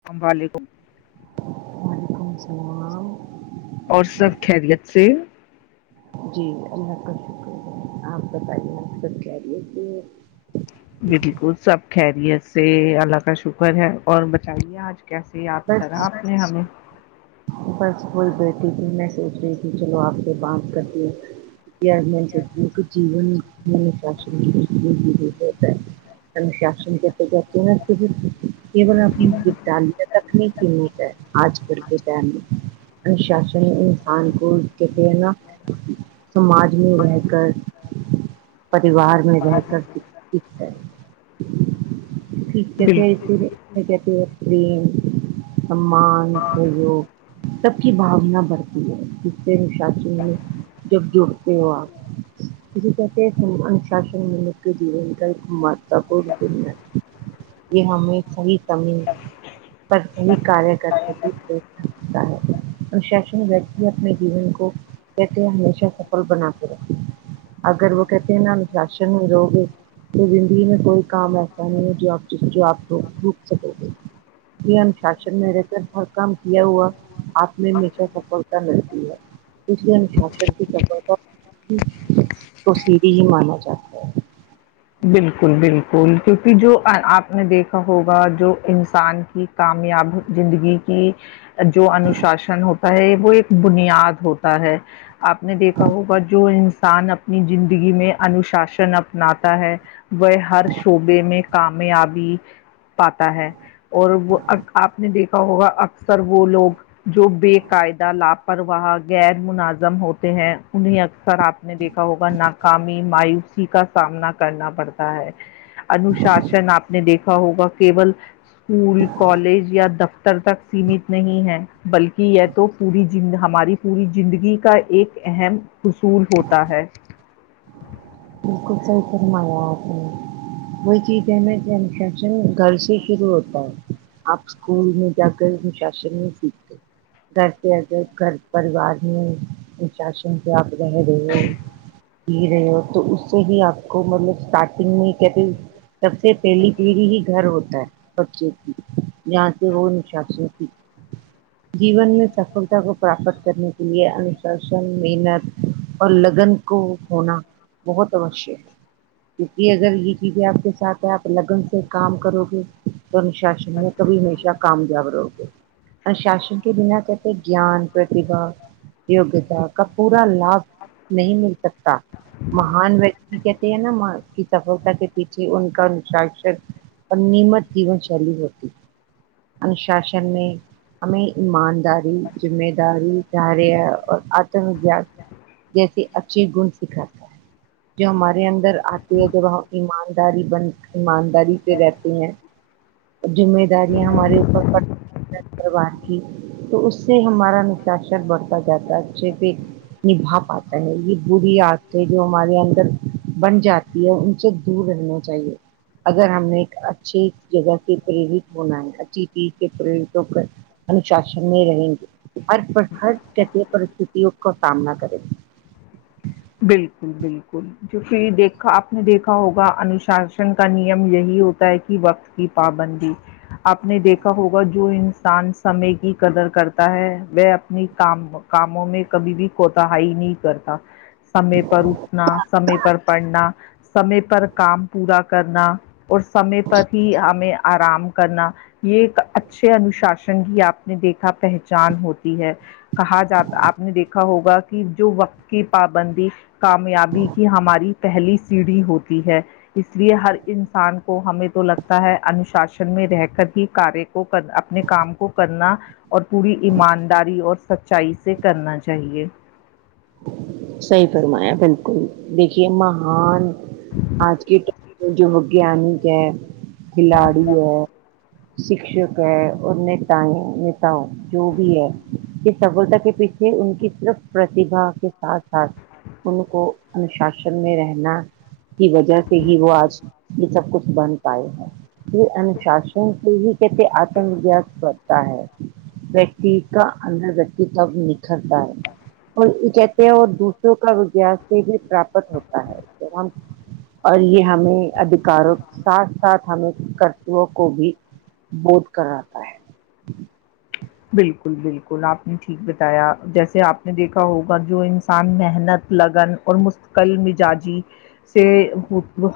اسلام علیکم وعلیکم السلام اور سب خیریت سے جی اللہ کا شکر ہے آپ بتائیے آپ خیریت بالکل سب خیریت سے اللہ کا شکر ہے اور بتائیے آج کیسے یاد کرا بس آپ نے ہمیں بس کوئی بیٹی تھی میں سوچ ریی چلو آپ سے بات کرتے [inaudible] [inaudible] [inaudible] انوشاسن انسان کو کہتے ہے نا سماج میں رہے کر پریوار میں رہ کر بال ٹھیک ریم سمان سوگ سب کی بھونا بڑھتی ہے اس سے ہشا چیے جب جڑتے ہو آپ ان شاصن ملک ج کا بار پورن کر [unintelligible] یہ ہمیں صحیح کمی پر سی کاریہ کرنے کی دیتا ہے انششن وتی اپنے جیون کو کہتے ہمیشہ سفل بنا کرے اگر وہ کہتے ہیں ان نہ شاشن میں رو گے تو زندگی میں کوئی کام ایسا نہیں ہے جو آپ جو آپ روک سکو گے ج ان شاسن میں رہ کر ہر کام یہ وقت آپ میں ہمیشہ سفلتا ملتی ہے اسے انشاسن کی س توسیری ہی مانا جاتا ہے بالکل بالکل کیونکہ جو آپ نے دیکھا ہوگا جو انسان کی کامیاب زندگی کی جو انوشاسن ہوتا ہے وہ ایک بنیاد ہوتا ہے آپ نے دیکھا ہوگا جو انسان اپنی زندگی میں انوشاسن اپناتا ہے وہ ہر شعبے میں کامیابی پاتا ہے اور وہ آپ نے دیکھا ہوگا اکثر وہ لوگ جو بے قاعدہ لاپرواہ غیر مناظم ہوتے ہیں انہیں اکثر آپ نے دیکھا ہوگا ناکامی مایوسی کا سامنا کرنا پڑتا انوشاسن آپ نے دیکھا ہوگا کیول اسکول کالج یا دفتر تک سیمت نہیں ہے بلکہ یہ تو پوری ہماری پوری زندگی کا ایک اہم اصول ہوتا ہے بالکل صحیح فرمایا آپ نے وہی چیز ہے نا کہ انفشن گھر سے شروع ہوتا ہے آپ اسکول میں جا کر انشاسن میں سیکھتے گھر کے گھر پریوار میں شاشن سے آپ رہ رہے ہو ج رہے ہو تو اس سے ہی آپ کو مطلب اسٹارٹنگ میں کہتے سب سے پہلی پیڑھی ہی گھر ہوتا ہے بچے تھی جاں سے وہ نشا تھی جیون میں سفلتا کو پراپت کرنے کے لیے انشاسن محنت اور لگن کو ہونا بہت اوشیہ ہے کی کہ اگر یہ چیزیں آپ کے ساتھ ہے آپ لگن سے کام کرو گے تو انشاسن میں بھی ہمیشہ کامیاب رہو گے اور شاشن کے بنا کہتے گیان پرتیبا یوگتا کا پورا لابھ نہیں مل سکتا مہان ویکتی کہتے ہیں نا اس کی سفلتا کے پیچھے ان کا انشاسن اور نمت جین شیلی ہوتی ان شاسن میں ہمیں ایمانداری ذمہ داری چرے اور آتم ویاس جیسے اچھی گن سیکھاتا ہے جو ہمارے اندر آتے ہے جب ہم ایمانداری بن ایمانداری پہ رہتے ہیں اور ذمہ داریاں ہمارے اوپر پڑتی پروار کی تو اس سے ہمارا نشاسر بڑھتا جاتا ہے ج بھی نبھا پاتا ہے یہ بری ات کہ جو ہمارے اندر بن جاتی ہے ان سے دور رہنا چاہیے اگر ہم نے ایک اچھی جگہ سے پرت ہونا ہے اچھی چیز سے پرت ہو کر انشاسن میں رہیں گے ہر پر ہر جسے پرستتوں کا سامنا کریں گے بالکل بالکل جو پھر دیکھا آپ نے دیکھا ہوگا انوشاسن کا نیم یہی ہوتا ہے کی وقت کی پابندی آپ نے دیکھا ہوگا جو انسان سمے کی قدر کرتا ہے وہ اپنی کام کاموں میں کبھی بھی کوتاہاہی نہیں کرتا سمے پر اٹھنا سمے پر پڑھنا سمے پر کام پورا کرنا اور سمے پر ہی ہمیں آرام کرنا یے ایک اچھے انوشاسن بھی آپ نے دیکھا پہچان ہوتی ہے کہا جاتا آپ نے دیکھا ہوگا کی جو وقت کی پابندی کامیابی کی ہماری پہلی سیڑھی ہوتی ہے اس لیے ہر انسان کو کو ہمیں تو لگتا ہے انوشاسن میں رہ کر ہی کار کو کر اپنے کام کو کرنا اور پوری ایمانداری اور سچائی سے کرنا چاہیے صحیح فرمایا بالکل دیکھیے مہان آج کے ٹائم جو وگیانک ہے کھلاڑی ہے شکشک ہے اور نتایں نیتاؤ جو بھی ہے یے سفلتا کے پیچھے ان کی طرف پرتبا کے ساتھ ساتھ ان کو انوشاسن میں رہنا کی وجہ سے ہی وہ آج یے سب کچھ بن پائے ہیں انوشاسن سے ہی کیسے آتم ویاس کرتا ہے کا اندر ویکتی تب نکھرتا ہے اور یے کہتے ہیں اور دوسر روں کا وگس سے بھی پراپت ہوتا ہے ہم اور یہ ہمیں ادھیکاروں کے ساتھ ساتھ ہمیں کرتووں کو بھی بود کر اتا ہے بالکل بالکل آپ نے ٹھیک بتایا جیسے آپ نے دیکھا ہوگا جو انسان محنت لگن اور مستقل مزاجی سے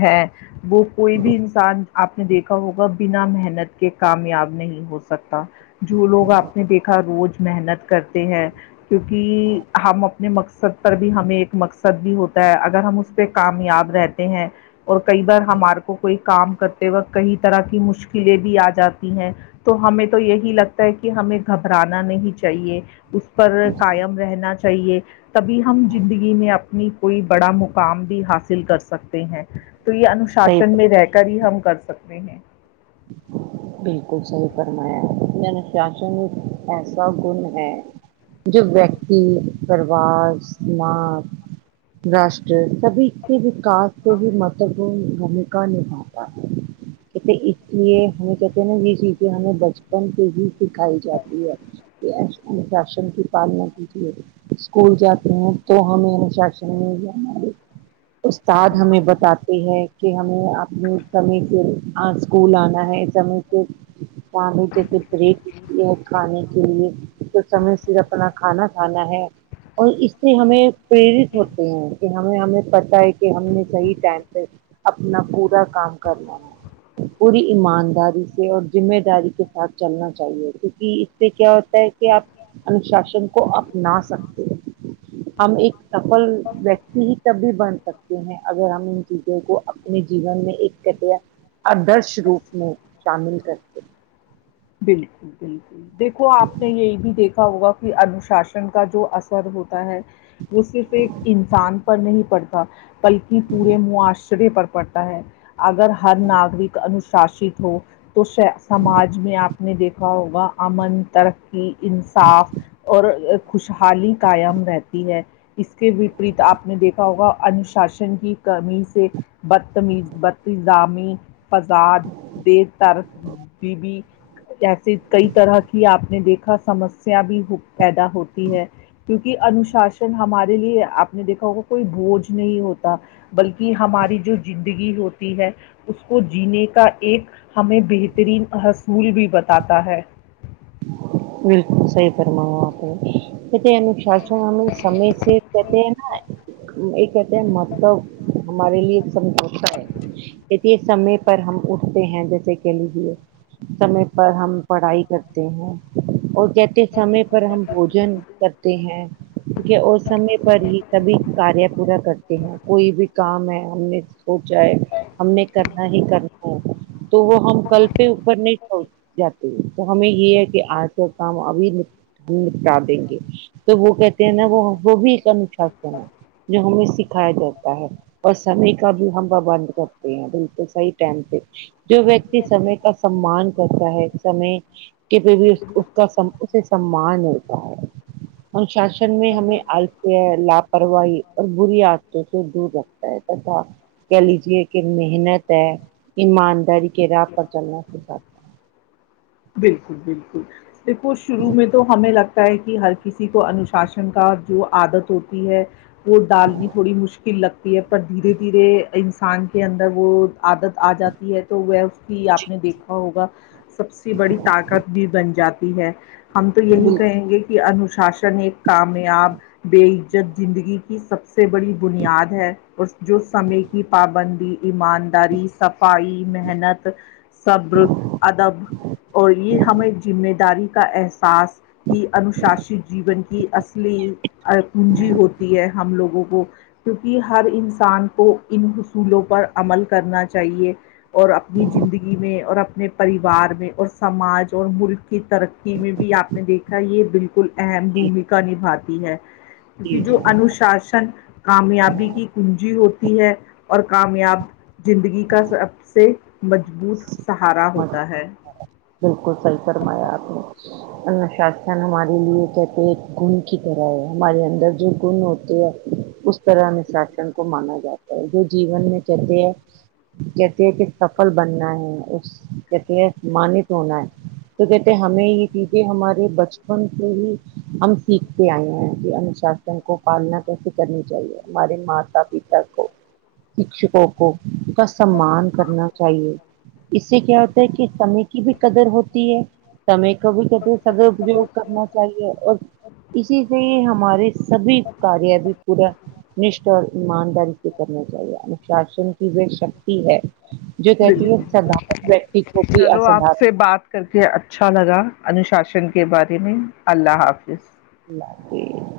ہے وہ کوئی بھی انسان آپ نے دیکھا ہوگا بنا محنت کے کامیاب نہیں ہو سکتا جو لوگ اپنے دیکھا روز محنت کرتے ہیں کیونکی ہم اپنے مقصد پر بھی ہمیں ایک مقصد بھی ہوتا ہے اگر ہم اس پے کامیاب رہتے ہیں اور کئی بار ہمارے کو کوئی کام کرتے وقت کئی طرح کی مشکلیں بھی آ جاتی ہیں تو ہمیں تو یہی لگتا ہے کی کہ ہمیں گھبرانا نہیں چاہیے اس پر قائم رہنا چاہیے تبھی ہم زندگی میں اپنی کوئی بڑا مقام بھی حاصل کر سکتے ہیں تو یے صحیح انوشاسن میں رہ کر ہی ہم کر سکتے ہیں بالکل صحیح فرمایا میں نے انوشاسن ایک ایسا گن ہے جو ویکتی پروار سماج راشٹر سبھی کے وکاس سے ہی مہتوپورن بھومیکا نبھاتا ہے کہتے اس لیے ہمیں کہتے ہیں نا یے چیزیں ہمیں بچپن سے ہی سکھائی جاتی ہے کہ اس انوساشن کی پالنا کیجیے اسکول جاتے ہیں تو ہمیں انوشاشن نے ہی ہمارے استاد ہمیں بتاتے ہے کہ ہمیں اپنے سمے کے آن اسکول آنا ہے سامے سے جسے بریک یے کھانے کے لیے تو سمے سے اپنا کھانا کھانا ہے اور اس سے ہمیں پریرت ہوتے ہیں کہ ہمیں ہمیں پتہ ہے کی کہ ہم نے صحیح ٹائم پے اپنا پورا کام کر لینا ہے پوری ایمانداری سے اور ذمہ داری کے ساتھ چلنا چاہیے کیونکی سے کیا ہوتا ہے کی آپ انوشاسن کو اپنا سکتے ہیں ہم ایک سفل ویکتی ہی تب ہی بن سکتے ہیں اگر ہم چیزوں کو اپنے جیون میں ایک کٹیا آدرش روپ میں شامل کرتے ہیں بالکل بالکل دیکھو آپ نے یہی بھی دیکھا ہوگا کی انوشاسن کا جو اثر ہوتا ہے وہ صرف ایک انسان پر نہیں پڑتا بلکہ پورے معاشرے پر پڑتا ہے اگر ہر ناگرک انوشاست ہو تو سماج میں آپ نے دیکھا ہوگا امن ترقی انصاف اور خوشحالی قائم رہتی ہے اس کے وپریت آپ نے دیکھا ہوگا انو شاسن کی کمی سے بدتمیز بد ظامی فزاد د تر بیبی جسے کئی طرح کی آپ نے دیکھا سمسیا بھی پیدا ہوتی ہے کیونکہ انوشاسن ہمارے لیے آپ نے دیکھا ہوگا کوئی بوجھ نہیں ہوتا بلکہ ہماری جو زندگی ہوتی ہے اس کو جینے کا ایک ہمیں بہترین حصول بھی بتاتا ہے بالکل صحیح فرمایا آپنے کہتے انو شاسن ہمیں سمے سے کہتے ہیں نا یہ کہتے ہیں مطلب ہمارے لیے سمجھوتا ہے دیکھیےسمے پر ہم اٹھتے ہیں جیسے کہہ لیجے سمے پر ہم پڑھائی کر تے ہیں اور کہتے سمے پر ہم بھوجن کرتے ہیں ٹیک ہے اور سمے پر ہی سبھی کاریہ پورا کرتے ہیں کوئی بھی کام ہے ہم نے ہو جائے ہم نے کرنا ہی کرنا ہے تو وہ ہم کل پر اوپر نہیں چھوڑ جاتے ہمیں یہ ہے کہ آج کا کام ابھی ہم نپٹا دیں گے تو وہ کہتے ہیں نا وہ وہ بھی ایک انوشاسن ہے جو ہمیں سکھایا جاتا ہے اور سمے کا بھی ہم پربند کرتے ہیں بالکل صحیح ٹائم پ جو ویکتی سمے کا سمان کرتا ہے سمے پہ بھی اس کا اسے سمان ہوتا ہے انشاسن میں ہمیں لاپرواہی اور بری عادتوں سے دور رکھتا ہے [unintelligible] کہہ لیجے کہ محنت ہے ایمانداری کے راہ پر چلنا سکھاتا بالکل بالکل دیکھو شروع میں تو ہمیں لگتا ہے کہ ہر کسی کو انوشاسن کا جو عادت ہوتی ہے وہ ڈالنی تھوڑی مشکل لگتی پر دھیرے دھیرے انسان کے اندر وہ عادت آ جاتی ہے تو وہ اس کی آپ نے دیکھا ہوگا سب سے بڑی طاقت بھی بن جاتی ہے ہم تو یہی بالکل کہیں گے کہ انوشاسن ایک کامیاب بے عزت زندگی کی سب سے بڑی بنیاد ہے اور جو سمے کی پابندی ایمانداری صفائی محنت صبر ادب اور یہ ہمیں ذمہ داری کا احساس ہی انوشاست جیون کی اصلی کنجی ہوتی ہے ہم لوگوں کو کیونکہ ہر انسان کو ان حصولوں پر عمل کرنا چاہیے اور اپنی زندگی میں اور اپنے پریوار میں اور سماج اور ملک ترقی میں بھی آپ نے دیکھا یہ بالکل اہم بھومیکا نبھاتی ہے کیونکی جی جی جو انوشاسن کامیابی کی کنجی ہوتی ہے اور کامیاب زندگی کا سب سے مضبوط سہارا ہوتا ہے بالکل صحیح فرمایا آپ نے انوشاسن ہمارے لیے کہتے ایک گن کی طرح ہے ہمارے اندر جو گن ہوتے ہیں اس طرح انوشاسن کو مانا جاتا ہے جو جیون میں چلتے ہیں کہتے ہے کہ سفل بننا ہے اس کہتے مانت ہونا ہے تو کہتے ہے ہمیں یہ چیزیں ہمارے بچپن سے ہی ہم سیکھتے آئے ہیں یہ انوشاسن ان کو پالنا کیسے کرنی چاہیے ہمارے ماتا پتا کو شکشکوں کو کا سمان کرنا اس سے کیا ہوتا ہے کہ سمے کی بھی قدر ہوتی ہے کبھی کبھی سدپیوگ کرنا چاہیے اور اسی سے ہی ہمارے سبھی کاریہ بھی پورا نشٹ اور ایمانداری سے کرنا چاہیے انشاسن کی جو شکتی ہے جو کہتی ہے سدھارن ویکتی کو بھی چلو آپ اسدھارن سے بات کر کے اچھا لگا انوشاسن کے بارے میں اللہ حافظ [unintelligible]